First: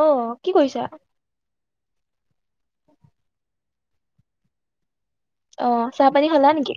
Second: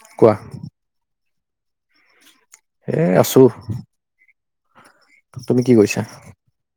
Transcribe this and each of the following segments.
আহ কোৱা কি কৰিছা। এ আছো। তুমি অ কি কৰিছা চাহ, পানী খালা নেকি?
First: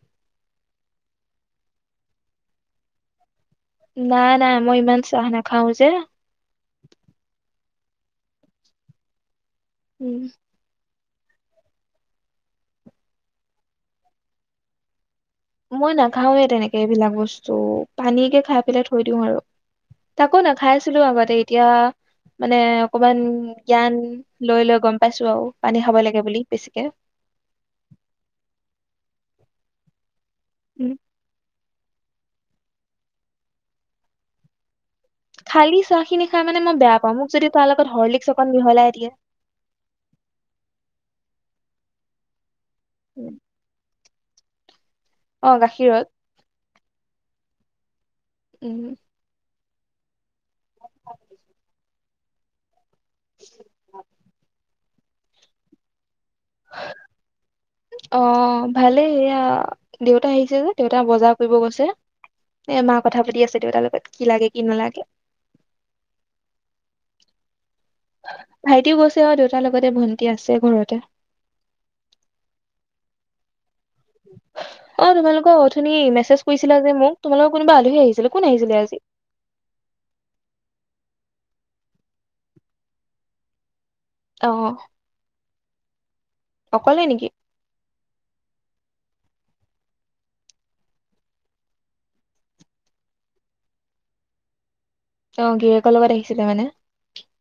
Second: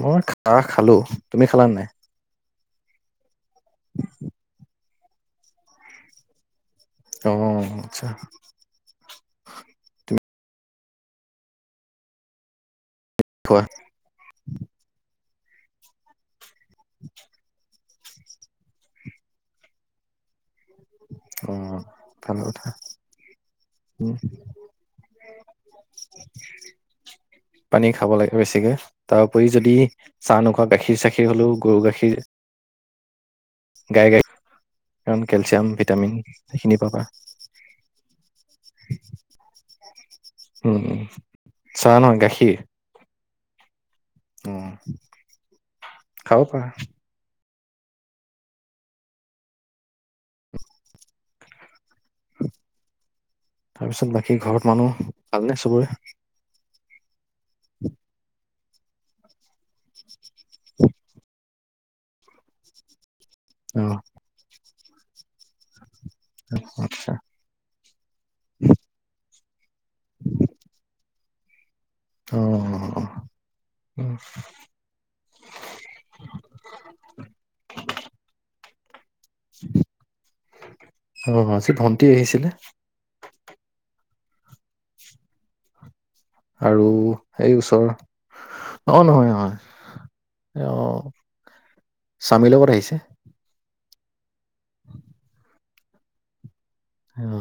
মই খাহ খালো তুমি খালা নাই নাই নাই মই ইমান চাহ নাখাওঁ যে অ আচ্ছা উম থোৱা মই নাখাওঁ এ তেনেকে সেইবিলাক বস্তু। পানীয়েকে খাই পেলাই থৈ দিও আৰু তাকো না খাইছিলো আগতে অ এতিয়া ভাল মানে কথা অকমান জ্ঞান উম লৈ লৈ গম পাইছো আৰু পানী খাব লাগে বুলি বেছিকে। পানী, খাব লাগে বেছিকে তাৰ উপৰি যদি চাহ ননেকুৱা উম গাখীৰ, চাখীৰ হলেও গৰু, গাখীৰ গাই, গখীৰ খালী চাহ খিনি খাই মানে মই বেয়া পাবা পাওঁ মোক যদি তাৰ লগত হৰ্লিকচ চকন মিহলাই দিয়ে। উম চাহ, নহয় গাখীৰ, উম উম অ গাখীৰত খাব পাৰা উম তাৰপিছত বাকী ঘৰত মানুহ আনে চবৰে অ ভালে এয়া দেউত আহিছে যে দেউতা বজাৰ কৰিব গৈছে এ মাক কথা পাতি আছে অ দেউতাৰ লগত কি লাগে কি নালাগে। [inaudible] আচ্ছা ভাইটিও গৈছে আৰু দেউতাৰ লগতে ভন্টি আছে ঘৰতে অ অ অ তোমালোকৰ অথনি মেছেজ কৰিছিলা যে মোক। তোমালোকৰ কোনোবা আলহী আহিছিলে, কোন আহিছিলে আজি অ আজি ভন্টি আহিছিলে। অহ আৰু এই ওচৰ, অ নহয় নহয়। অ স্বামীৰ লগত আহিছে। অ গিৰিকৰ লগত আহিছিলে মানে অ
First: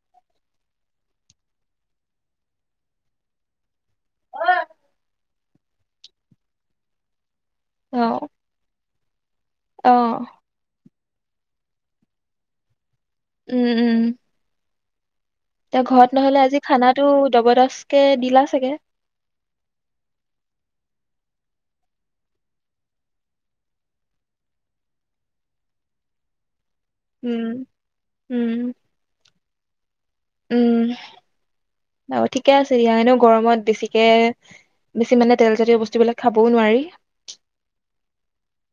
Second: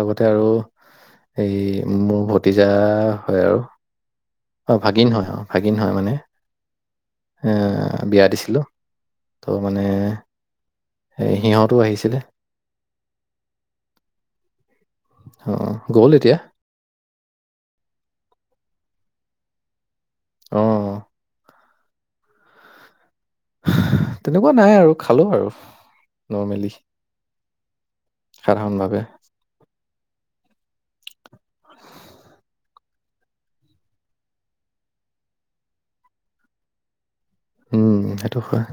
লগতে আৰু এই মোৰ ভতিজা হয় আৰু অ ভাগিন হয় অ ভাগিন হয় মানে। এ বিয়া অ দিছিলোঁ। ত' মানে অ স সিহঁতো আহিছিলে। উম উম অ' এতিয়া গ'ল ঘৰত নহলে আজি খানাটো জবৰদস্ত কে দিলা চাগে? অ তেনেকুৱা নাই আৰু খালো আৰু নৰ্মেলি। উম উম সাধাৰণভাৱে উম। অ ঠিকে আছে। তেতিয়া এনেও গৰমত বেছিকে বেছি মানে তেলজাতীয় বস্তু বিলাক খাবও নোৱাৰি। উম সেইটো হয়।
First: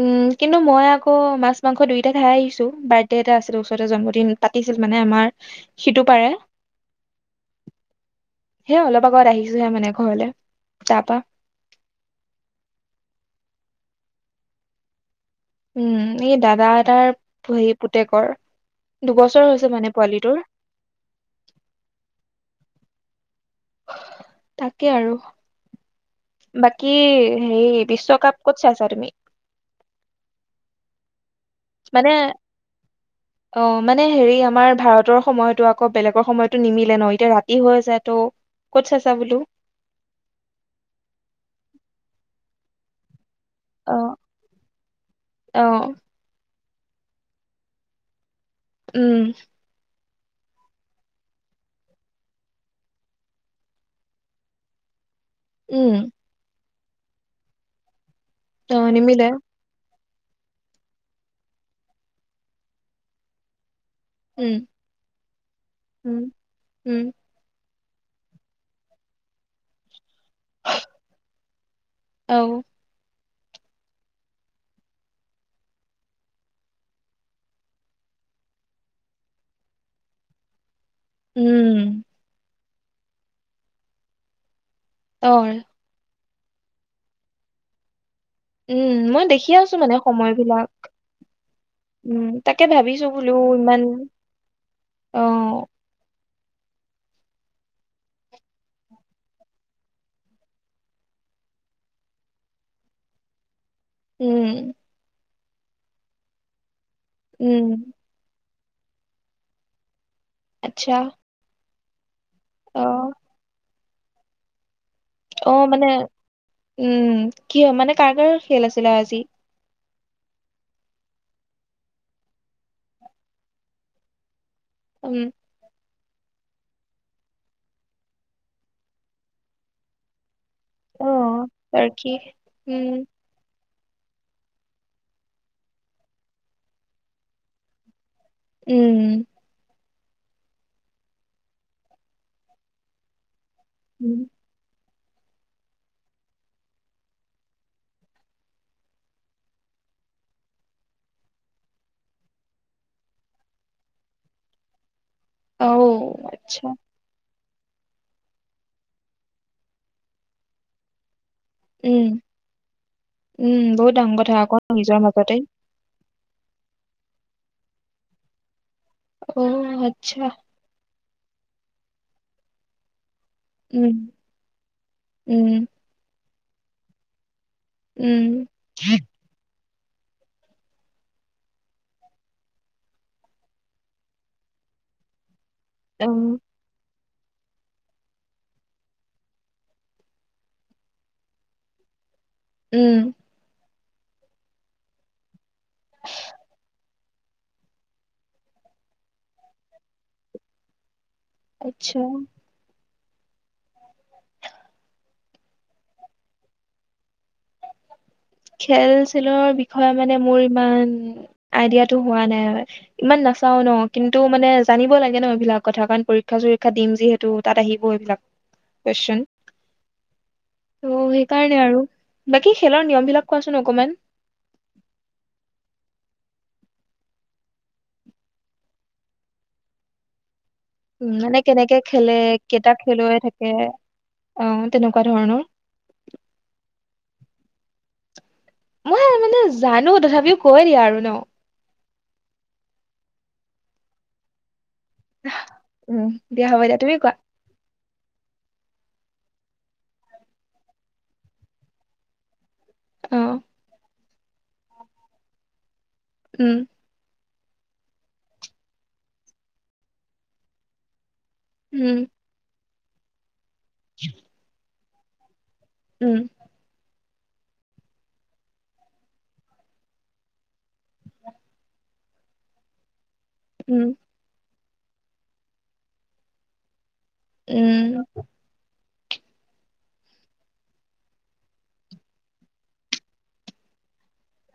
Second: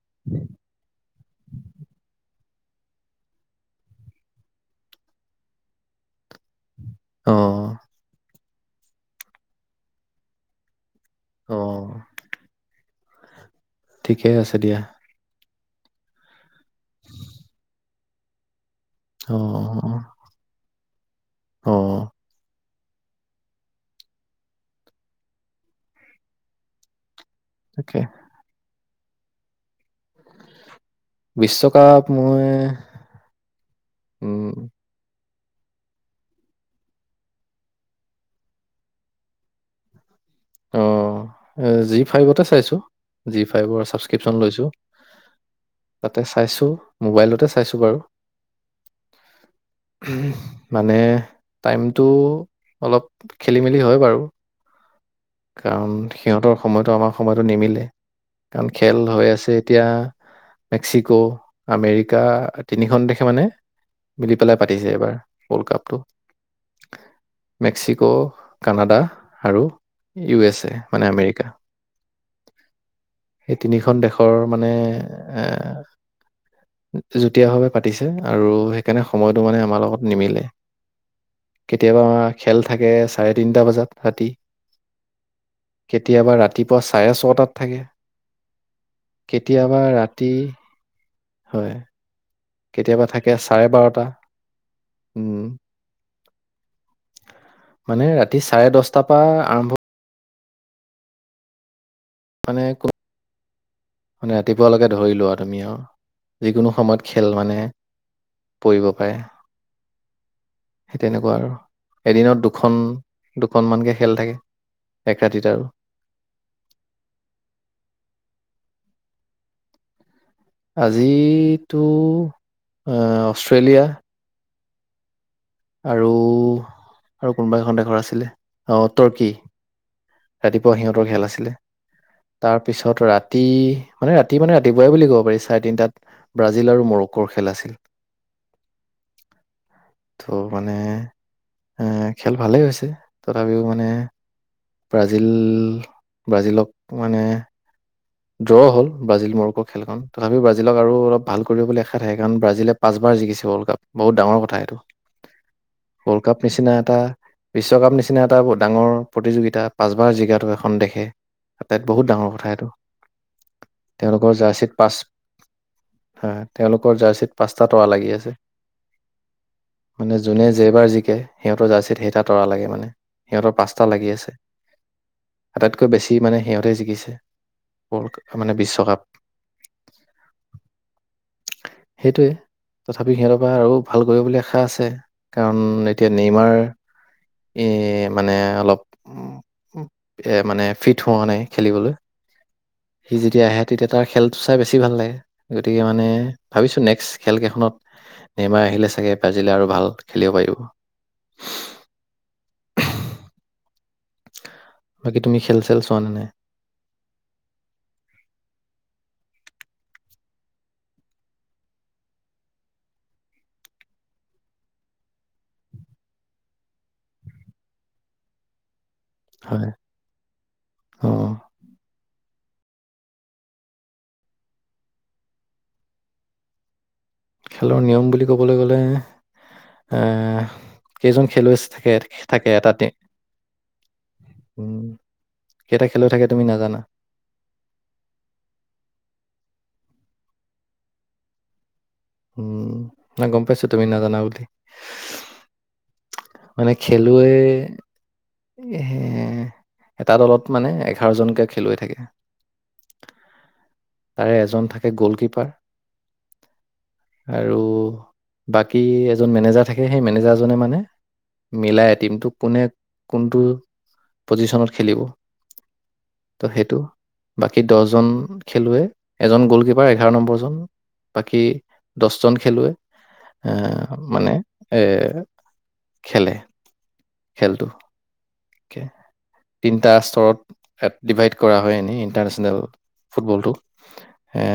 উম কিন্তু মই আকৌ মাছ মাংস দুইটা খাই আহিছো বাৰ্থডে এটা আছিল, ওচৰতে জন্মদিন, পাতিছিল মানে আমাৰ সিটো পাৰে। অ-অ সেয়া অলপ আগত আহিছোহে মানে ঘৰলে, তাৰপা অ- ঠিকেই আছে দিয়া। উম, এই দাদাৰ এটাৰ টেকৰ দুবছৰ অ' হৈছে মানে অ' পোৱালিটোৰ। অ তাকে আৰু, বাকী এইেই তাকে বিশ্বকাপ ক'ত চাইছে? তুমি উ [unintelligible] মানে অ মানে হেৰি উম, আমাৰ ভাৰতৰ সময়তটো আকৌ বেলেগৰ সময়তো নিমিলে ন এতিয়া ৰাতি হৈ আছে তো, ক'ত চাইছা বোলো? অ, এ জি ফাইভতে চাইছো। জি ফাইভৰ অ ছাবস্ক্ৰিপচন লৈছো, অ তাতে চাইছো মোবাইলতে চাইছো বাৰু। উম মানে টাইমটো অলপ খেলি মেলি হয় বাৰু কাৰণ উম সিহঁতৰ সময়টো আমাৰ সময়টো নিমিলে। কাৰণ অ খেল নিমিলে হৈ আছে এতিয়া মেক্সিকো আমেৰিকা তিনিখন দেশে মানে মিলি উম পেলাই পাতিছে এবাৰ, ৱৰ্ল্ড কাপটো উম উম মেক্সিকো কানাডা আৰু ইউ এছ এ, মানে আমেৰিকা। অ! সেই তিনিখন দেশৰ মানে এ যুটীয়াভাৱে পাতিছে আৰু সেইকাৰণে সময়টো মানে আমাৰ লগত নিমিলে। উম কেতিয়াবা আম খেল থাকে চাৰে তিনিটা বজাত ৰাতি অঁ! কেতিয়াবা ৰাতিপুৱা চাৰে ছটাত থাকে উম মই দেখি আছো কেতিয়াবা মানে সময় ৰাতি বিলাক হয়। তাকে কেতিয়াবা ভাবিছো থাকে বোলোও চাৰে ইমান, বাৰটা। উম, অঃ মানে ৰাতি চাৰে দহট পৰা আৰম্ভ। মানে কো। মানে উম ৰাতিপুৱালৈকে ধৰিলোৱা। য় যিকোনো সময়ত। খেল মানে। উম পৰিব পাৰে। আচ্ছা সেই তেনেকুৱা আৰু। এদিনত দুখন অ দুখন মানকে। খেল থাকে। এক ৰাতিত অ আৰু। মানে উম। কিয় মানে কাৰ কাৰ খেল আছিলে আজি। আজি টো অষ্ট্ৰেলিয়া। উম। আৰু আৰু কোনোবা এখন দেশৰ আছিলে আহ তৰ্কি ৰাতিপুৱা অ সিহঁতৰ খেল আছিলে টাৰ্কি উম তাৰপিছত ৰাতি মানে ৰাতি মানে ৰাতিপুৱাই বুলি ক'ব পাৰি চাৰে তিনিটাত ব্ৰাজিল আৰু মৰক্কোৰ খেল আছিল উম। ত' মানে এ খেল ভালেই হৈছে তথাপিও মানে উম ব্ৰাজিল-ব্ৰাজিলক মানে ড্ৰ' হ'ল, ব্ৰাজিল মোৰক খেলখন তথাপিও ব্ৰাজিলক আৰু অলপ ভাল কৰিব বুলি আশা থাকে, কাৰণ ব্ৰাজিলে পাঁচবাৰ জিকিছে ৱৰ্ল্ড কাপ, বহুত ডাঙৰ কথা সেইটো। অ ৱৰ্ল্ড কাপ আচ্ছা নিচিনা এটা বিশ্বকাপ নিচিনা এটা ডাঙৰ প্ৰতিযোগিতা পাঁচবাৰ জিকাটো এখন দেশে আটাইত উম বহুত ডাঙৰ কথা এইটো। উম, বহুত ডাঙৰ তেওঁলোকৰ কথা আকৌ জাৰ্চিত পাঁচ নিজৰ মাজতেই হয়, তেওঁলোকৰ জাৰ্চিত পাঁচটা তৰা লাগি আছে। অ মানে, আচ্ছা যোনে যেবাৰ জিকে জিকে, সিহঁতৰ ৰ্জাৰচিত সেইকেইটা তৰা লাগে মানে সিহঁতৰ পাঁচটা উম লাগি আছে, উম আটাইতকৈ বেছি মানে সিহঁতে জিকিছে। উম ৱৰ্লড মানে বিশ্বকাপ সেইটোৱে, তথাপি সিহঁতৰ পৰা আৰু ভাল কৰিব বুলি আশা আছে। কাৰণ, অ এতিয়া নেমাৰ এ, মানে অলপ উম, এ মানে ফিট হোৱা নাই খেলিবলৈ। উম সি যেতিয়া আহে তেতিয়া তাৰ খেলটো চাই বেছি ভাল লাগে, গতিকে, মানে ভাবিছোঁ নেক্সট খেলকেইখনত নেমাই আহিলে চাগে ব্ৰাজিলে আৰু ভাল খেলিব পাৰিব। আচ্ছা বাকী, তুমি খেল-চেল চোৱা নে? খেল-চেলৰ বিষয়ে মানে মোৰ ইমান আইডিয়াটো হোৱা নাই, ইমান নাচাও ন, কিন্তু মানে জানিব লাগে ন এইবিলাক কথা কাৰণ পৰীক্ষা-চৰিক্ষা দিম যিহেতু তাত আহিব এইবিলাক কোৱেছন, হয়, ত সেই অ' কাৰণে আৰু বাকী খেলৰ নিয়ম বিলাক কোৱাচোন অকমান? খেলৰ নিয়ম বুলি ক'বলৈ গ'লে উম, কেইজন মানে খেলুৱৈ কেনেকে থাকে খেলে? থাকে কেইটা এটা টিম খেলুৱৈ থাকে? অহ, তেনেকুৱা ধৰণৰ কেইটা খেলুৱৈ থাকে তুমি নাজানা মই মানে জানো, তথাপিও কৈ দিয়া আৰু ন। উম, নাই গম পাইছো তুমি নাজানা বুলি। উম দিয়া হ'ব মানে দিয়া তুমি কোৱা খেলুৱৈ এটা দলত মানে, এঘাৰ জনকে খেলুৱৈ থাকে। অ'হ তাৰে এজন থাকে গ'ল কীপাৰ উম আৰু বাকী এজন মেনেজাৰ থাকে, সেই মেনেজাৰজনে মানে মিলাই উম টিমটোক কোনে কোনটো পজিশনত খেলিব উম ত' সেইটো বাকী দহজন খেলুৱে এজন গলকিপাৰ এঘাৰ নম্বৰ জন বাকী দছজন উম খেলুৱৈ মানে এ খেলে খেলটো কে উম তিনিটা স্তৰত ডিভাইড কৰা হয় এনেই ইণ্টাৰনেচনেল ফুটবলটো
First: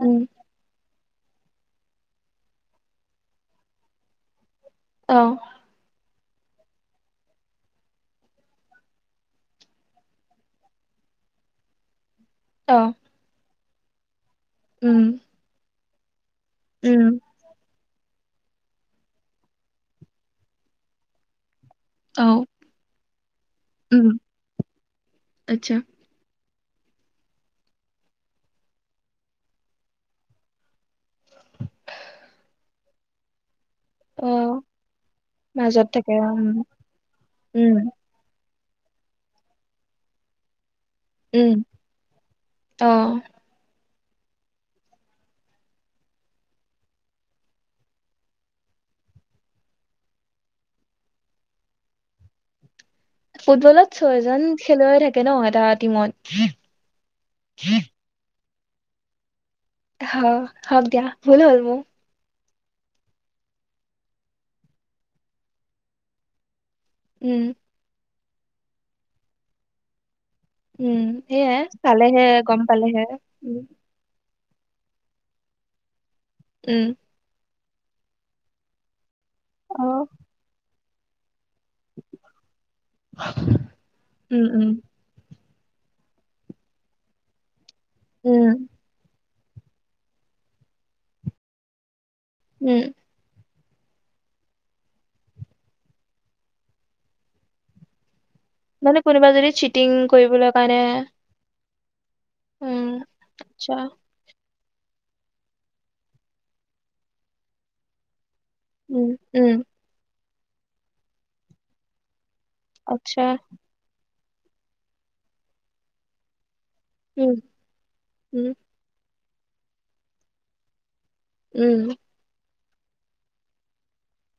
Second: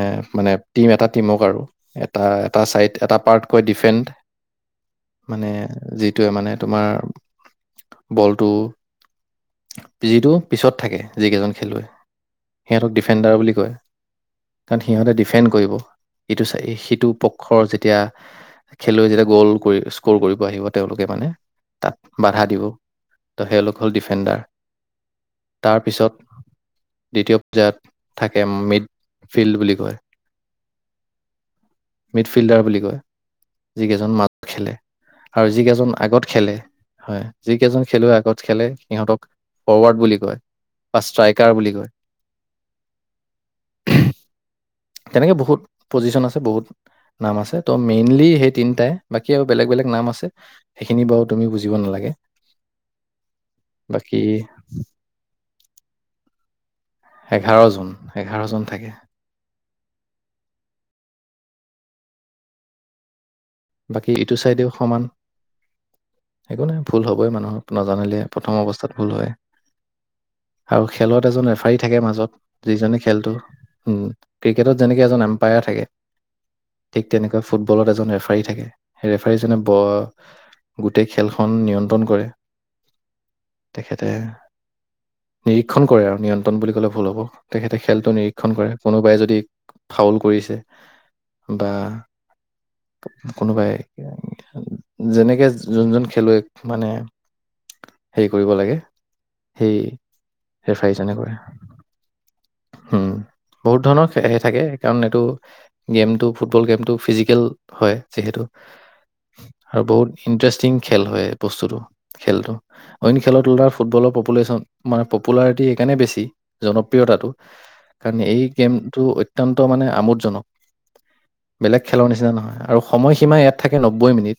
উম মানে টিম এটা টিমক আৰু এটা এটা চাইড এটা পাৰ্টকৈ ডিফেণ্ড অ মানে যি এইটোৱে মানে তোমাৰ বলটো যিটো পিছত থাকে যিকেইজন খেলুৱৈ অ সিহঁতক ডিফেণ্ডাৰ বুলি কয় কাৰণ উম সিহঁতে ডিফেণ্ড কৰিব এইটো চাই উম সেইটো পক্ষৰ যে তেতিয়া খেলুৱৈ যেতিয়া গ'ল কৰি স্ক'ৰ কৰিব আহিব তেওঁলোকে মানে অ বাধা দিব ত সেইলোক হ'ল উম ডিফেণ্ডাৰ আচ্ছা। তাৰপিছত দ্বিতীয় পৰ্যায়ত থাকে মিড ফিল্ড বুলি কয় মিডফিল্ডাৰ বুলি কয় যিকেইজন মাজত অ', খেলে আৰু মাজত যিকেইজন থাকে আগত উম, খেলে হয় উম, যিকেইজন খেলুৱৈ আগত খেলে সিহঁতক ফৰৱাৰ্ড বুলি কয় বা উম, ষ্ট্ৰাইকাৰ বুলি কয় অ', তেনেকে বহুত পজিশন আছে বহুত নাম আছে ত' মেইনলি সেই তিনিটাই বাকী আৰু বেলেগ বেলেগ নাম আছে সেইখিনি বাৰু তুমি বুজিব নালাগে ফুটবলত বাকী ছয়জন খেলুৱৈ থাকে ন তাত টীমত এঘাৰ জন এঘাৰ জন থাকে হ হক দিয়া ভুল হ'ল মোৰ বাকী ইটো চাইডেও সমান একো নাই ভুল হ'বই উম, মানুহ নাজানিলে প্ৰথম অৱস্থাত ভুল হয় আৰু উম, খেলত এজন সেয়াই ৰেফাৰী থাকে পালেহে মাজত গম যিজনে পালেহে খেলটো উম ক্ৰিকেটত যেনেকে এজন এম্পায়াৰ থাকে। উম, ঠিক তেনেকুৱা। ফুটবলত এজন এফ। পাৰি থাকে। ৰেফাৰী জনে ব। অ', গোটেই খেলখন। নিয়ন্ত্ৰণ কৰে তেখেতে। উম, উম, নিৰীক্ষণ কৰে আৰু নিয়ন্ত্ৰণ বুলি ক'লে ভুল হ'ব। তেখেতে খেলটো উম, নিৰীক্ষণ কৰে কোনোবাই যদি। ফাউল কৰিছে বা। উম কোনোবাই যেনেকে যোন যোন খেলুৱৈ মানে? হেৰি কৰিব লাগে মানে কোনোবা যদি সেই চিটিং কৰিবলৈ কাৰণে। ৰেফাৰীজনে কৰে উম আচ্ছা বহুত ধৰণৰ খেল থাকে। কাৰণ এইটো গেমটো ফুটবল গেমতটো ফিজিকেল। হয় যিহেতু। উম উম ইন্টাৰেষ্টিং খেল হয় বস্তুটো? খেলটো অঐন আচ্ছা খেলত তোলাৰ ফুটবলৰ। পপুলেশ্বন মানে পপুলাৰিটি সেইকাৰণে বেছি। জনপ্ৰিয়তাটো উম, কাৰণ এই উম, গেমটো অ। অত্য়ন্ত মানে আমোদজনক। উম, বেলেগ খেলৰ নিচিনা নহয়। আৰু সময়সীমা ইয়াত থাকে নব্বৈ মিনিট।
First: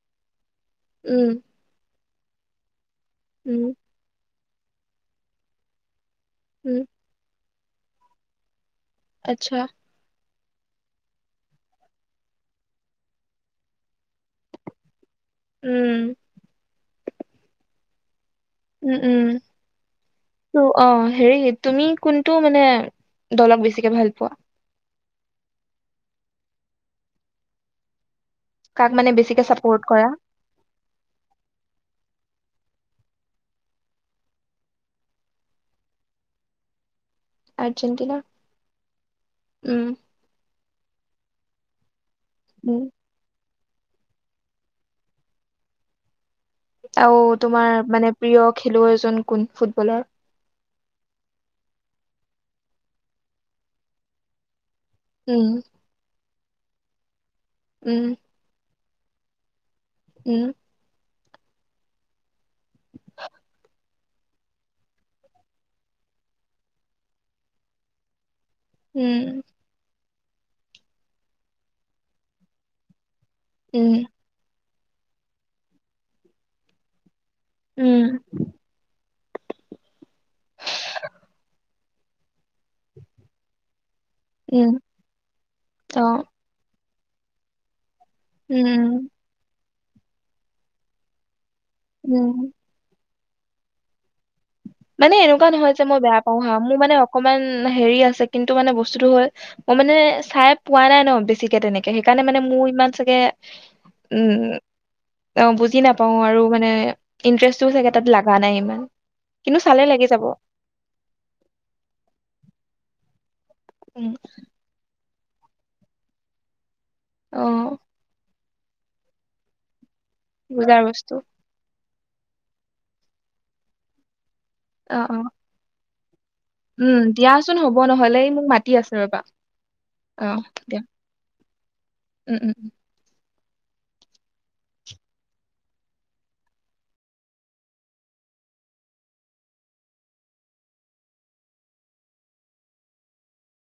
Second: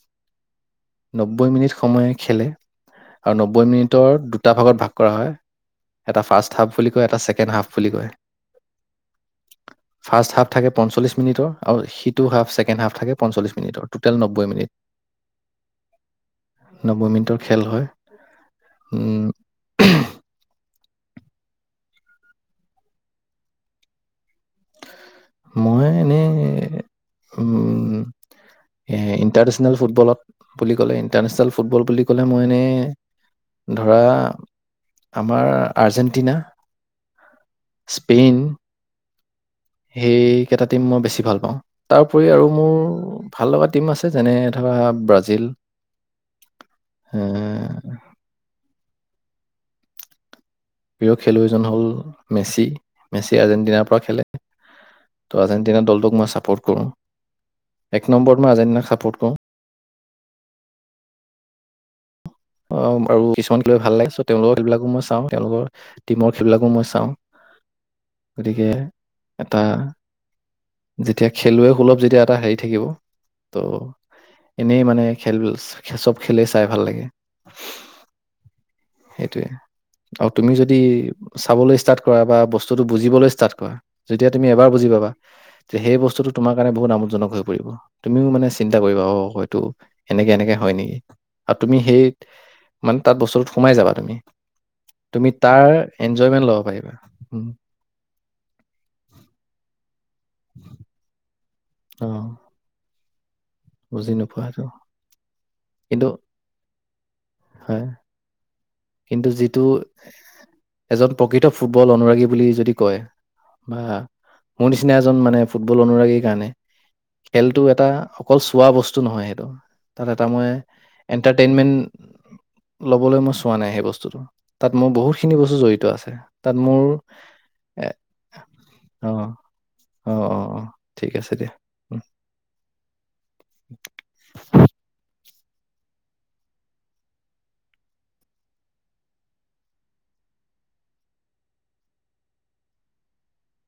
উম, নব্বৈ মিনিট সময়ে। খেলে। আৰু উম, নব্বৈ মিনিটৰ দু। দুটা ভাগত ভাগ কৰা হয়। এটা ফাৰ্ষ্ট হাফ উম, বুলি কয় এটা ছেকেণ্ড হাফ। বুলি কয়। আচ্ছা ফাৰ্ষ্ট হাফ থাকে পঞ্চ্লিছ মিনিৰ আৰু সিটো হাফ ছেকেণ্ড হাফ। থাকে পঞ্চল্লিছ মিনিটৰ টো'টেল নব্বৈ মিনিট। উম নব্বৈ মিনিটৰ খেল হয়। উম! উম! অ হেৰি, তুমি কোনটো মানে, দলক বেছিকে ভাল পোৱা? মই এনেই, উম কাক মানে বেছিকে ইণ্টাৰনেচনেল চাপৰ্ট কৰা? ফুটবলত বুলি ক'লে, ইণ্টাৰনেচনেল ফুটবল বুলি ক'লে! এটা মইনে ধৰা, আমাৰ আজেণ্টিনা আৰ্জেণ্টিনা? উম, সেই কেইটাত মই বেছি ভাল পাওঁ, তাৰ। আৰু, মোৰ উম, ভাল লগা টিম আছে, যেনে ধৰা ব্ৰাজিল। আৰু এ তোমাৰ মানে, প্ৰিয় খেলুৱৈ জন কোন? ফুটবলৰ? প্ৰিয় খেলুৱৈজন হ'ল, মেচি! মেচি আৰ্জেণ্টিনাৰ পৰা খেলে। তো, উম, আৰ্জেণ্টিনা দলটোক মই চাপৰ্ট পৰ্ট কৰোঁ। এক উম, নম্বৰ পৰা আৰ্জেণ্টিনা খাপ পৰ্ট কওঁ। উম। অ' আৰু কিছুমান খেলুৱৈ ভাল লাগে চ' তেওঁলোকৰ খেলবিলাকো মই চাওঁ। তেওঁলোকৰ টিমৰ খেলবিলাকো মই চাওঁ। গতিকে উম, এটা যেতিয়া খেলুৱৈ সুলভ যেতিয়া এটা হেৰি থাকিব ত' উম, এনেই মানে খেল, [unintelligible] চ'ব খেলেই চাই ভাল লাগে। উম, সেইটোৱে। আৰু তুমি যদি চাবলৈ ষ্টাৰ্ট কৰা বা বস্তুটো বুজিবলৈ ষ্টাৰ্ট কৰা যেতিয়া তুমি এবাৰ উম, বুজি পাবা সেই অ', বস্তুটো তোমাৰ কাৰণে বহুত আমোদজনক হৈ পৰিব। তুমিও মানে চিন্তা কৰিবা উম, অ হয়টো এনেকে, এনেকে হয় নেকি? আৰু তুমি সেই উম। মান তাত বস্তুটোত সোমাই যাবা তুমি। মানে তুমি এনেকুৱা তাৰ নহয় যে মই বেয়া পাওঁ এনজয়মেন্ট হা। ল'ব মোৰ পাৰিবা মানে অকমান উম, হেৰি আছে, কিন্তু মানে বস্তুটো হ'ল মই মানে চাই পোৱা নাই ন। [unintelligible] তেনেকে। অ সেইকাৰণে মানে মোৰ ইমান চাগে বুজি নোপোৱা উম, সেইটো অ বুজি কিন্তু নাপাও আৰু মানে ইন্টাৰেষ্টটো হয় চাগে তাত লাগা নাই ইমান। কিন্তু যিটো, চালে লাগি যাব এজন প্ৰকৃত ফুটবল অনুৰাগী বুলি যদি কয় বা, উম মোৰ নিচিনা এজ এজন মানে ফুটবল অনুৰাগীৰ কাৰণে অ খেলটো এটা অকল চোৱা বস্তু নহয় সেইটো। তাত এটা মই বুজাৰ বস্তু এণ্টাৰটেইনমেণ্ট ল'বলৈ মই হোৱা নাই সেই বস্তুটো। তাত মোৰ অ অ বহুতখিনি বস্তু জড়িত আছে। [inaudible] উম, দিয়াচোন হ'ব এ নহলে এই মোক মাতি আছে অ ৰবা। অ দিয়া, উম উম। [inaudible]